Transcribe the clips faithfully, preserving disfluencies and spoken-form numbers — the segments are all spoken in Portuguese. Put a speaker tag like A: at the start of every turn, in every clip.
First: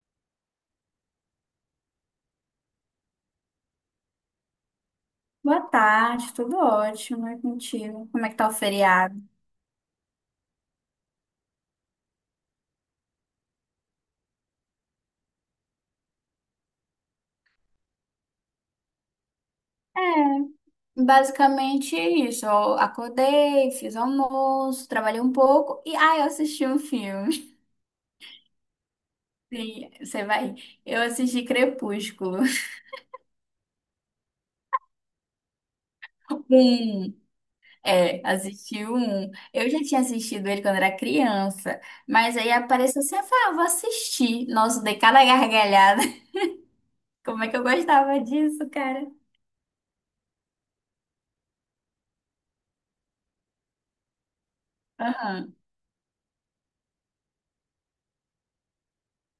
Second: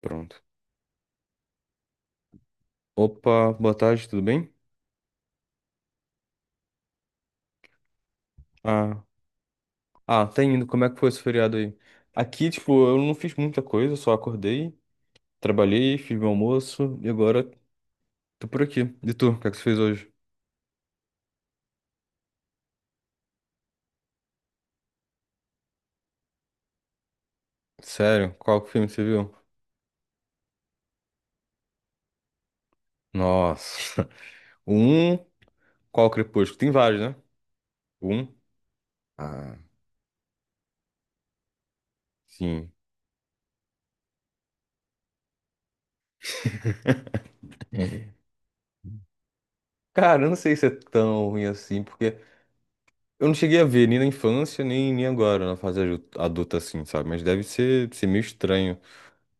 A: Pronto. Opa, boa tarde, tudo bem?
B: Boa tarde, tudo ótimo, é contigo. Como é que tá o
A: Ah,
B: feriado?
A: ah, tá indo. Como é que foi esse feriado aí? Aqui, tipo, eu não fiz muita coisa, só acordei, trabalhei, fiz meu almoço e agora tô por aqui. E tu, o que é que você fez hoje?
B: É, basicamente isso. Eu acordei, fiz almoço, trabalhei um pouco e aí eu assisti um filme.
A: Sério? Qual filme você viu?
B: Sim, você vai. Eu assisti Crepúsculo.
A: Nossa. O Um, qual Crepúsculo? Tem vários,
B: Um,
A: né? O
B: é,
A: Um,
B: assisti o um.
A: Ah,
B: Eu já tinha assistido ele quando era criança, mas aí
A: sim.
B: apareceu assim, eu falei, ah, vou assistir. Nossa, dei cada gargalhada. Como é que eu gostava disso, cara?
A: Cara, eu não sei se é tão ruim assim, porque eu não cheguei a ver nem na infância, nem, nem agora,
B: Aham.
A: na fase adu- adulta assim, sabe? Mas deve ser, ser meio estranho.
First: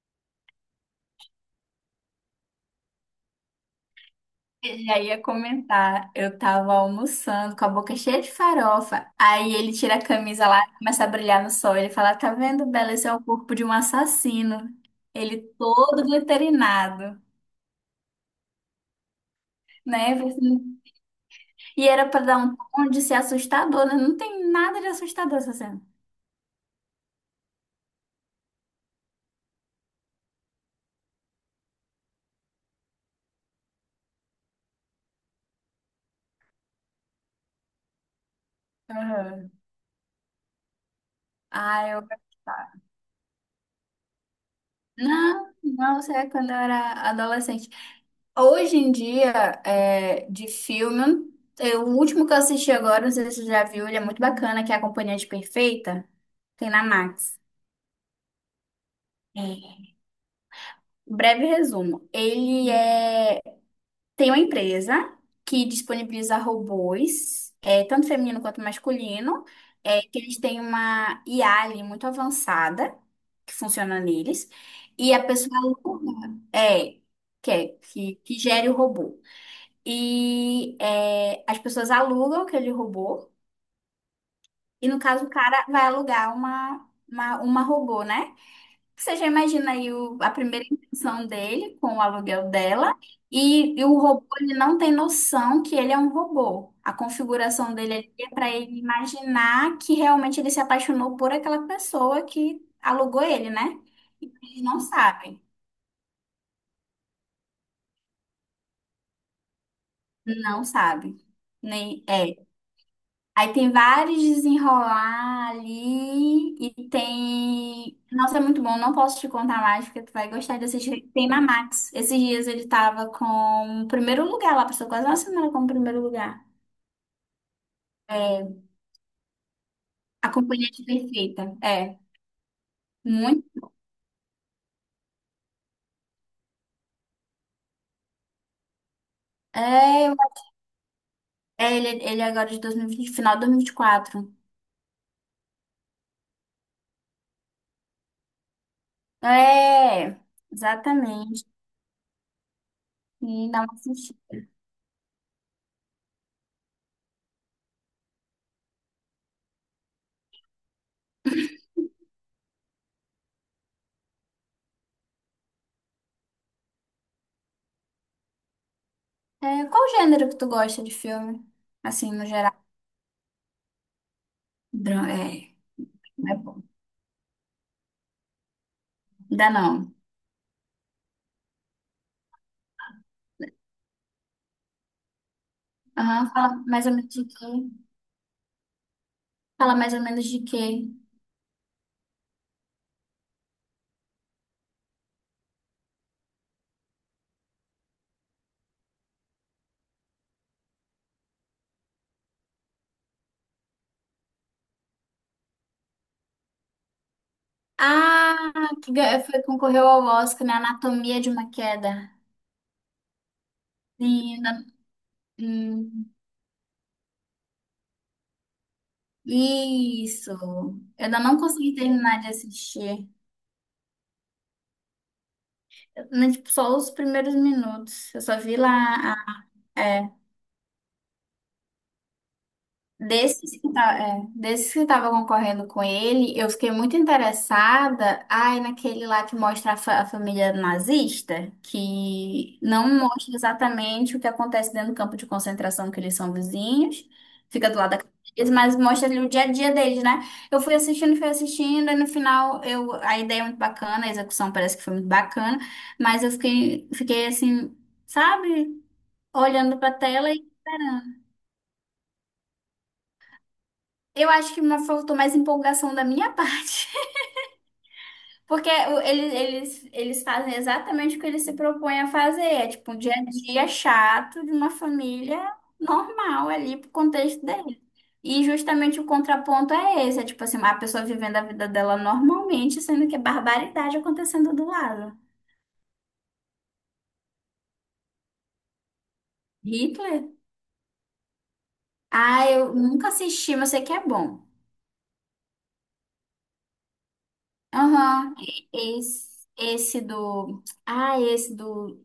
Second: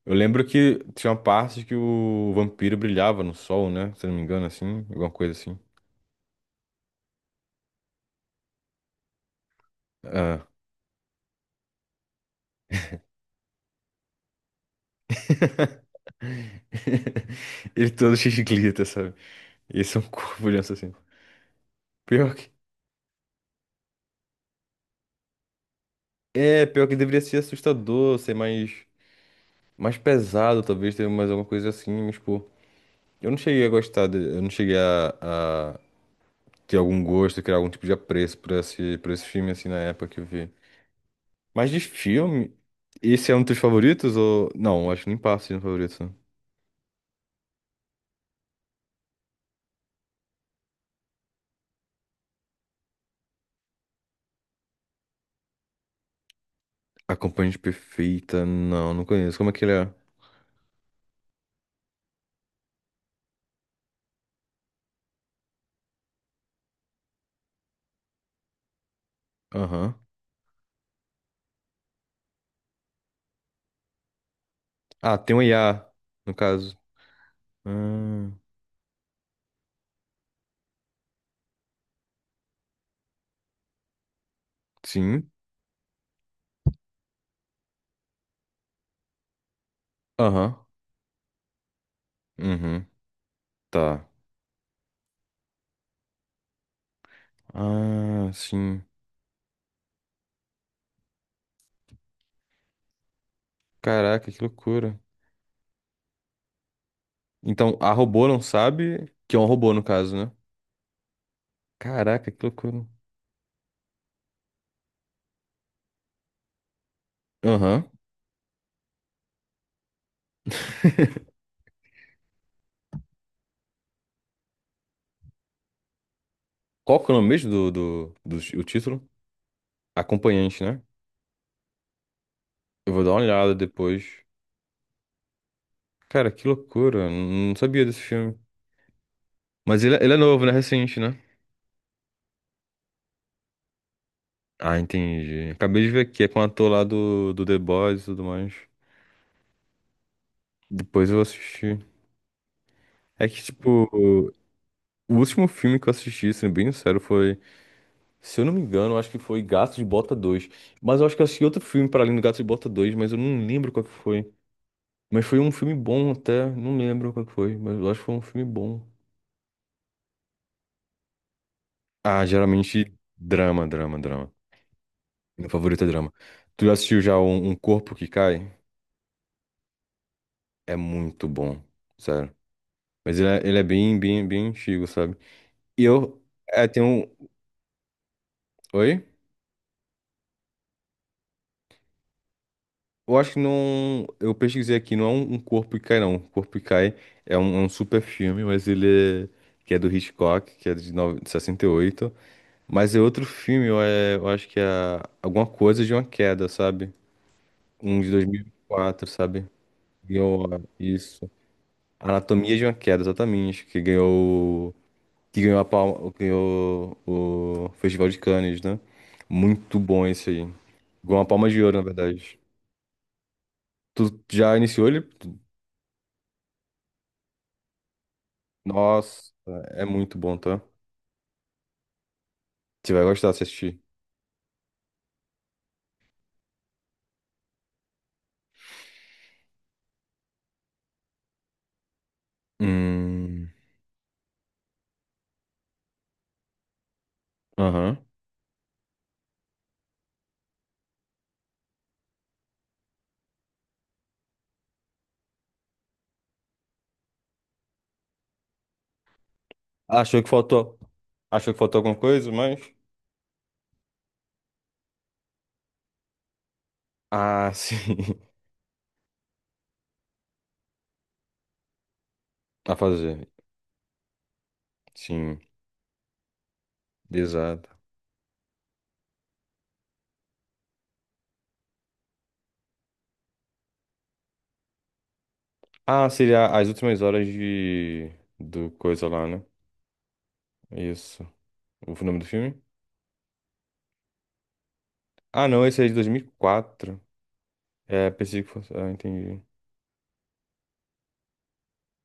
A: Eu lembro que tinha uma parte que o vampiro brilhava no sol, né? Se eu não me engano,
B: Ele
A: assim,
B: já
A: alguma
B: ia
A: coisa assim.
B: comentar, eu tava almoçando com a boca cheia de farofa. Aí ele tira a
A: Ah.
B: camisa lá, começa a brilhar no sol. Ele fala: Tá vendo, Bela? Esse é o corpo de um assassino. Ele todo glitterinado,
A: Ele todo cheio de glitter, sabe? Esse é um
B: né?
A: corpo de um assassino.
B: E era pra
A: Pior
B: dar
A: que.
B: um tom de ser assustador, né? Não tem nada de assustador essa cena.
A: É, pior que deveria ser assustador, ser mais. Mais pesado, talvez, ter mais alguma coisa assim, mas, pô. Eu não cheguei a gostar, de- eu não cheguei a, a ter algum gosto, criar algum tipo de apreço por esse, por esse
B: Aham.
A: filme, assim, na época que eu vi. Mas de
B: Ah, eu.
A: filme,
B: gostava.
A: esse é um dos teus favoritos ou. Não, acho que nem passa
B: Não,
A: de um
B: não,
A: favorito.
B: isso
A: Né?
B: é quando eu era adolescente. Hoje em dia, é, de filme, eu- o último que eu assisti agora, não sei se você já viu, ele é muito bacana, que é A Companhia de Perfeita, tem na Max.
A: Acompanhante perfeita. Não, não conheço. Como é que ele
B: É.
A: é?
B: Breve resumo. Ele é, tem uma empresa que disponibiliza robôs, é, tanto feminino quanto masculino,
A: Aham.
B: é, que eles têm uma I A ali muito avançada, que funciona neles, e
A: Ah,
B: a
A: tem um
B: pessoa
A: I A,
B: aluga,
A: no caso.
B: é, que, é-
A: Ah,
B: que, que gere o robô. E é, as pessoas alugam aquele robô. E no caso,
A: sim.
B: o cara vai alugar uma, uma, uma robô, né? Você já imagina aí o- a
A: Aham.
B: primeira intenção dele com o aluguel
A: Uhum.
B: dela. E, e o
A: Tá.
B: robô, ele não tem noção que ele é um robô. A configuração dele ali é
A: Ah,
B: para ele
A: sim.
B: imaginar que realmente ele se apaixonou por aquela pessoa que alugou ele, né?
A: Caraca,
B: E
A: que
B: ele não
A: loucura.
B: sabe.
A: Então, a robô não sabe que é um robô, no caso, né?
B: Não sabe. Nem,
A: Caraca, que
B: é.
A: loucura.
B: Aí tem vários desenrolar ali e
A: Aham.
B: tem. Nossa, é muito bom, não posso te contar mais, porque tu vai gostar de assistir. Tem na Max. Esses dias ele tava com o primeiro lugar lá, passou quase uma semana com o primeiro lugar.
A: Qual que é o nome mesmo do, do, do ti-
B: É,
A: o título?
B: A
A: Acompanhante,
B: Companhia
A: né?
B: de Perfeita. É,
A: Eu vou dar uma olhada
B: muito.
A: depois. Cara, que loucura. Não sabia desse filme. Mas ele, é-
B: É,
A: ele
B: eu-
A: é novo, né? Recente, né?
B: é, ele, ele é agora de dois mil e vinte, final de dois mil e vinte e quatro.
A: Ah, entendi. Acabei de ver aqui, é com o ator lá do, do The Boys e tudo mais.
B: É,
A: Depois eu
B: exatamente.
A: assisti. É que,
B: E dá uma
A: tipo,
B: assistida.
A: o último filme que eu assisti, sendo bem sincero, foi, se eu não me engano, eu acho que foi Gato de Bota dois. Mas eu acho que eu assisti outro filme para além do Gato de Bota dois, mas eu não lembro qual que foi. Mas foi um filme bom até, não lembro qual que foi, mas eu acho que foi um filme bom.
B: É, qual gênero que tu gosta de filme? Assim,
A: Ah,
B: no geral.
A: geralmente drama, drama, drama.
B: Dra-
A: Meu
B: É,
A: favorito é drama.
B: é bom.
A: Tu já assistiu já um, um Corpo que Cai?
B: Ainda não.
A: É muito bom, sério. Mas ele é, ele é bem, bem, bem antigo, sabe? E eu,
B: Ah, fala
A: é, tem
B: mais ou
A: um.
B: menos de quê?
A: Oi?
B: Fala mais ou menos de quê?
A: Eu acho que não. Eu pesquisei aqui, não é um, um Corpo e Cai, não. Um Corpo e Cai é um, é um super filme, mas ele é. Que é do Hitchcock, que é de, nove- de sessenta e oito. Mas é outro filme, eu, é, eu acho que é alguma coisa de uma queda, sabe? Um de dois
B: Ah,
A: mil e
B: que
A: quatro
B: ga- foi,
A: sabe?
B: concorreu ao
A: Ganhou,
B: Oscar na
A: ah,
B: Anatomia de
A: isso.
B: uma Queda.
A: Anatomia de uma queda, exatamente. Que
B: Sim, ainda-
A: ganhou. Que ganhou a
B: hum,
A: palma. Ganhou o Festival de Cannes, né? Muito bom esse
B: isso.
A: aí.
B: Eu
A: Ganhou
B: ainda
A: uma
B: não
A: palma de
B: consegui
A: ouro, na
B: terminar de
A: verdade.
B: assistir.
A: Tu já iniciou ele?
B: Eu, né, tipo, só os primeiros minutos. Eu só vi lá.
A: Nossa, é muito bom, tá? Você vai gostar de
B: Desses que
A: assistir.
B: tá, é, desses que tava concorrendo com ele, eu fiquei muito interessada, ai, naquele lá que mostra a, fa- a família nazista, que não mostra
A: Hum.
B: exatamente o que acontece dentro do campo de concentração, que eles são vizinhos, fica do lado
A: Aham.
B: da casa deles, mas mostra ali o dia a dia deles, né? Eu fui assistindo, fui assistindo, e no final eu, a ideia é muito bacana, a execução parece que foi muito bacana, mas eu fiquei, fiquei assim, sabe, olhando pra
A: Achou que
B: tela e
A: faltou.
B: esperando.
A: Achou que faltou alguma coisa, mas.
B: Eu acho que uma- faltou mais empolgação da minha parte.
A: Ah, sim.
B: Porque o- eles, eles, eles fazem exatamente o que eles se propõem a fazer. É
A: A
B: tipo um dia a
A: fazer.
B: dia chato de uma família
A: Sim,
B: normal ali pro contexto
A: exato.
B: dele. E justamente o contraponto é esse. É tipo assim, a pessoa vivendo a vida dela normalmente, sendo que é barbaridade acontecendo do lado.
A: Ah, seria as últimas horas de. Do coisa lá, né?
B: Hitler?
A: Isso. O nome do
B: Ah,
A: filme?
B: eu nunca assisti, mas sei que é bom.
A: Ah, não, esse é de dois mil e quatro. É,
B: Aham.
A: pensei que fosse. Ah, entendi.
B: Esse, esse do. Ah, esse do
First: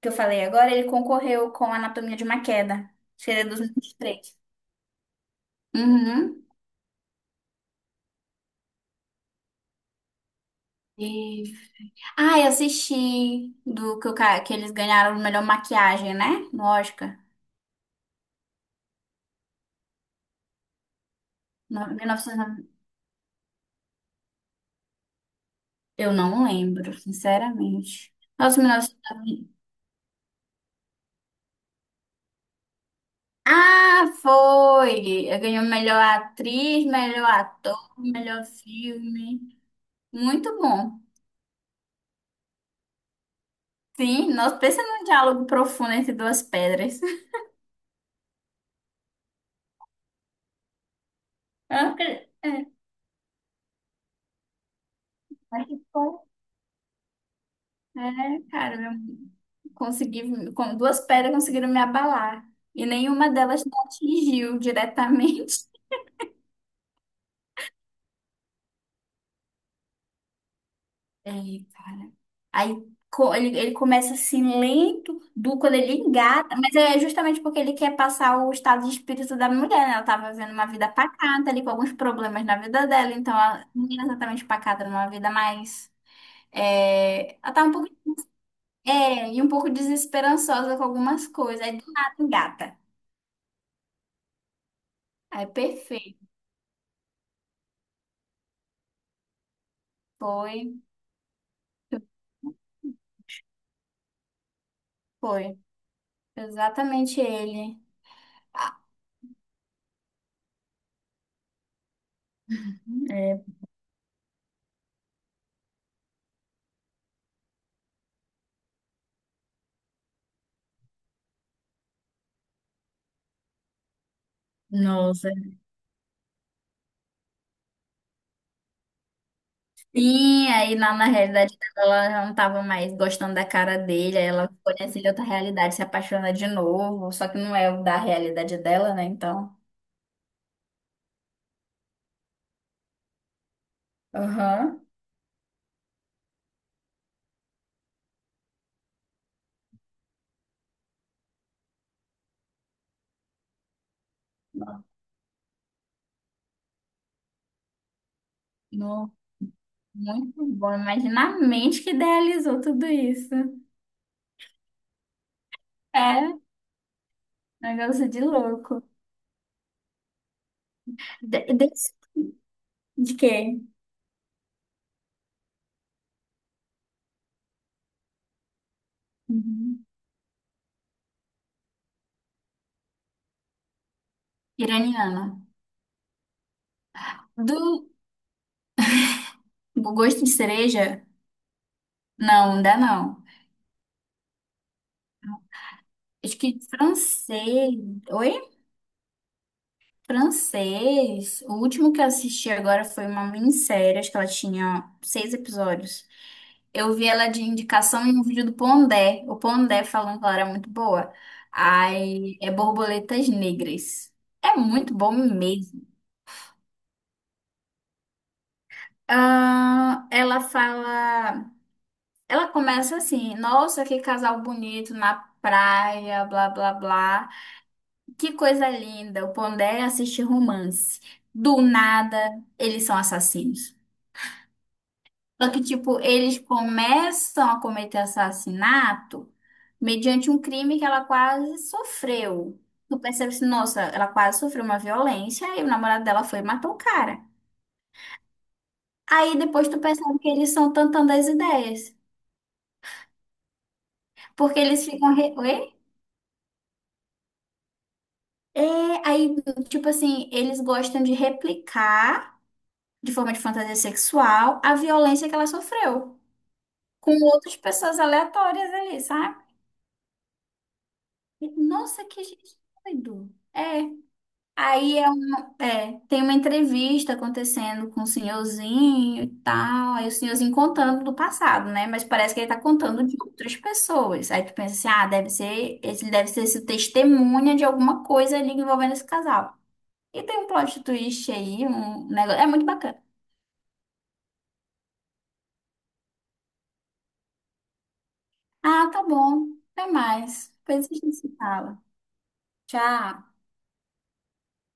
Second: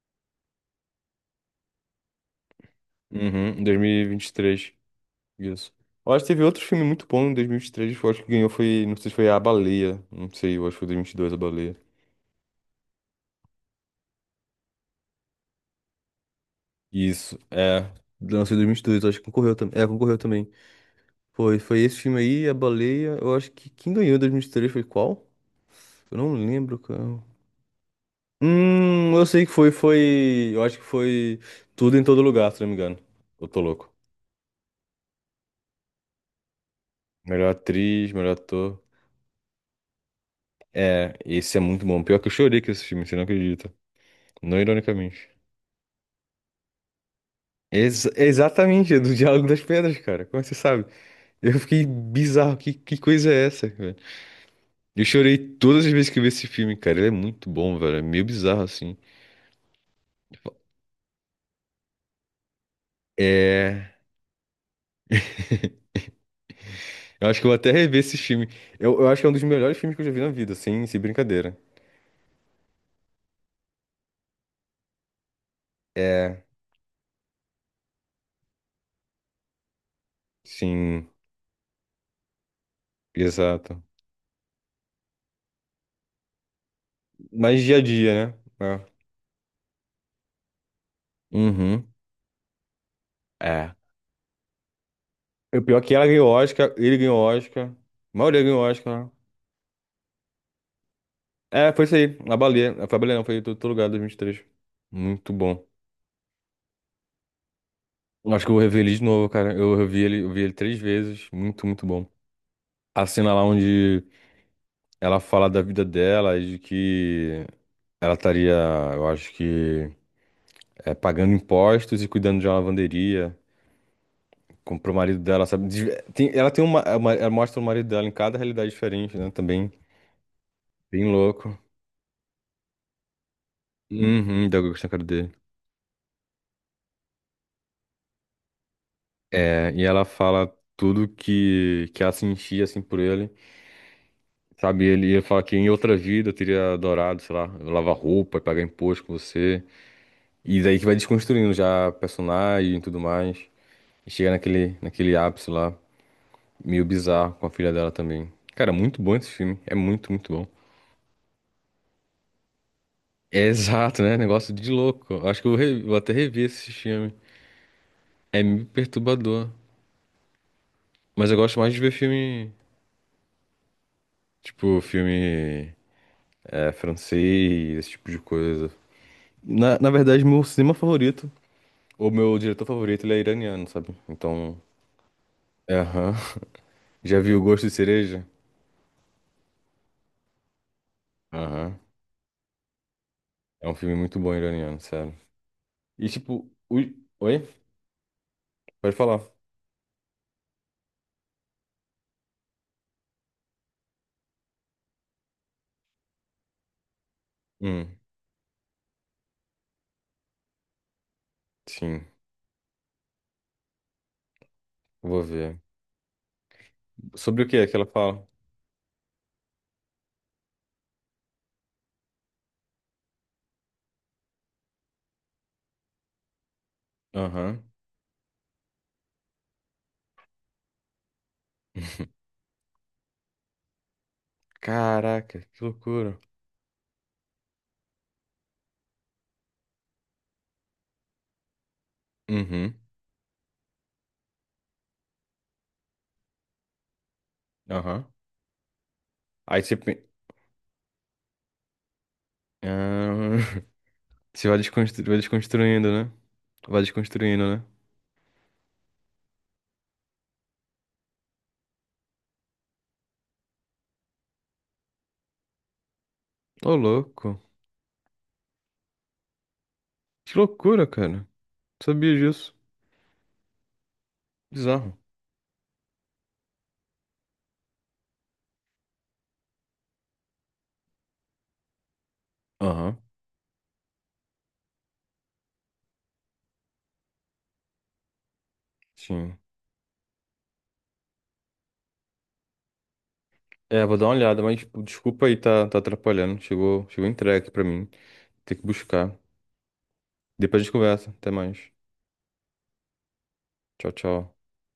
B: que eu falei agora, ele concorreu com Anatomia de uma Queda. Acho que ele é dois
A: Uhum,
B: mil e vinte e três
A: dois mil e vinte e três. Isso. Eu acho que teve
B: Uhum.
A: outro filme muito bom em dois mil e vinte e três, que eu acho que ganhou foi, não sei se foi A Baleia, não sei, eu acho que foi dois mil e vinte e dois A
B: E...
A: Baleia.
B: Ah, eu assisti do que, o ca- que eles ganharam de melhor maquiagem, né? No Oscar.
A: Isso, é, lançou em dois mil e vinte e dois, eu acho que concorreu também. É, concorreu também. Foi, foi
B: No-
A: esse
B: mil e
A: filme aí,
B: novecentos
A: A Baleia, eu acho que quem ganhou em dois mil e vinte e três foi qual?
B: Eu
A: Eu não
B: não
A: lembro,
B: lembro,
A: cara.
B: sinceramente. Nossa,
A: Hum, eu sei que
B: mil novecentos e noventa.
A: foi, foi, eu acho que foi Tudo em Todo Lugar, se não me engano. Eu tô louco.
B: Ah, foi! Eu ganhei melhor atriz, melhor
A: Melhor
B: ator,
A: atriz, melhor
B: melhor
A: ator.
B: filme. Muito bom.
A: É, esse é muito bom. Pior que eu chorei com esse filme, você não acredita.
B: Sim, nós
A: Não
B: pensa num
A: ironicamente.
B: diálogo profundo entre duas pedras.
A: Ex- exatamente, é do Diálogo das Pedras, cara. Como é você sabe? Eu
B: Eu
A: fiquei
B: não acredito.
A: bizarro.
B: É.
A: Que, que coisa é essa, velho? Eu chorei
B: mas que
A: todas as vezes que eu
B: foi.
A: vi esse filme, cara. Ele é muito bom, velho. É meio
B: É,
A: bizarro,
B: cara, eu
A: assim.
B: consegui, com duas pedras conseguiram me abalar. E nenhuma delas me
A: É.
B: atingiu diretamente.
A: Eu acho que eu vou até rever esse filme. Eu, eu acho que é um dos melhores filmes que eu já vi na vida, sem, sem brincadeira.
B: Aí, cara. Aí co- ele, ele começa assim lento, do quando ele
A: É,
B: engata, mas é justamente porque ele quer passar o estado de espírito da mulher, né? Ela tava vivendo uma vida
A: sim,
B: pacata ali, com alguns problemas na vida dela, então ela
A: exato.
B: não era exatamente pacata, era uma vida mais. É, ela
A: Mas
B: tá um
A: dia a
B: pouco.
A: dia, né? É.
B: É, e um pouco desesperançosa com algumas coisas. Aí do
A: Uhum.
B: nada engata.
A: É.
B: Aí
A: O pior é que ela
B: perfeito.
A: ganhou Oscar, ele ganhou Oscar. A maioria ganhou Oscar. Né?
B: Foi.
A: É, foi isso aí. A baleia. Foi a baleia, não, foi em todo lugar dois mil e vinte e três. Muito
B: Foi
A: bom.
B: exatamente ele.
A: Acho que eu vou rever ele de novo, cara. Eu revi ele, eu vi ele três vezes. Muito, muito bom. A cena
B: É,
A: lá onde ela fala da vida dela e de que ela estaria, eu acho que, é, pagando impostos e cuidando de uma lavanderia. Comprou o marido
B: nossa.
A: dela, sabe? De- tem- ela tem uma, uma- Ela mostra o marido dela em cada realidade diferente, né? Também
B: Sim, aí na,
A: bem
B: na realidade
A: louco.
B: dela, ela já não tava mais gostando da cara dele, aí
A: Uhum,
B: ela
A: da Gostei,
B: conhece
A: cara
B: outra
A: dele.
B: realidade, se apaixona de novo, só que não é o da realidade dela, né? Então.
A: É, e ela fala tudo que, que ela sentia, assim, por ele.
B: Aham.
A: Sabe, ele ia falar que em outra vida eu teria adorado, sei lá, lavar roupa, pagar imposto com você. E daí que vai desconstruindo já a personagem e tudo mais. E chega naquele, naquele ápice lá, meio bizarro, com a filha dela também. Cara, muito
B: No-
A: bom esse filme. É muito, muito
B: Muito
A: bom.
B: bom. Imagina a mente que idealizou tudo isso.
A: É exato, né? Negócio de louco. Eu acho que eu re- vou até
B: É,
A: rever esse filme.
B: negócio de
A: É meio
B: louco.
A: perturbador. Mas eu
B: De,
A: gosto
B: de,
A: mais de ver filme,
B: de quê?
A: tipo, filme é, francês, esse tipo de coisa. Na,
B: Uhum.
A: na verdade, meu cinema favorito. O meu diretor favorito, ele é iraniano, sabe? Então,
B: Iraniana.
A: é, aham. Já viu Gosto de
B: Do
A: Cereja?
B: do gosto de cereja?
A: Aham.
B: Não, ainda não.
A: É um filme muito bom iraniano, sério. E
B: Acho
A: tipo,
B: que
A: ui... oi?
B: francês. Oi?
A: Pode falar.
B: Francês. O último que eu assisti agora foi uma minissérie, acho que ela tinha seis episódios. Eu vi ela de
A: Hum,
B: indicação em um vídeo do Pondé. O Pondé falando que ela era muito boa.
A: sim,
B: Ai, é Borboletas Negras. É muito bom
A: vou ver.
B: mesmo.
A: Sobre o que é que ela fala?
B: Ah, ela fala. Ela começa assim: Nossa, que casal bonito na praia, blá blá blá.
A: Aham.
B: Que coisa linda, o Pondé assiste romance. Do nada, eles são assassinos.
A: Caraca,
B: Só que,
A: que
B: tipo,
A: loucura.
B: eles começam a cometer assassinato mediante um crime que ela quase sofreu.
A: Uhum,
B: Tu percebe assim, nossa, ela quase sofreu uma violência e o namorado dela foi e matou o cara.
A: aham.
B: Aí
A: Aí
B: depois
A: você...
B: tu
A: pe-
B: percebe que eles são tantando as ideias.
A: Ah, Você vai
B: Porque eles
A: desconstru...
B: ficam.
A: vai
B: Re... Oi?
A: desconstruindo, né? Vai desconstruindo, né?
B: É, aí, tipo assim, eles gostam de replicar, de forma de fantasia sexual, a violência que ela sofreu.
A: Ô,
B: com
A: louco.
B: outras pessoas aleatórias ali, sabe?
A: Que loucura, cara. Não
B: E, Nossa,
A: sabia
B: que
A: disso.
B: gente doido. É. Aí
A: Bizarro.
B: é uma, é, tem uma entrevista acontecendo com o senhorzinho e tal. Aí o senhorzinho contando do passado, né? Mas parece que ele tá
A: Aham,
B: contando de outras pessoas. Aí tu pensa assim, ah, deve ser, ele deve ser esse testemunha de alguma coisa ali envolvendo esse
A: sim.
B: casal. E tem um plot twist aí, um negócio. É muito bacana.
A: É, vou dar uma olhada, mas tipo, desculpa aí, tá, tá atrapalhando. Chegou, chegou entregue pra mim. Tem que
B: Ah, tá
A: buscar.
B: bom. Até mais.
A: Depois a gente
B: Depois a
A: conversa.
B: gente
A: Até
B: se
A: mais.
B: fala. Tchau.
A: Tchau, tchau.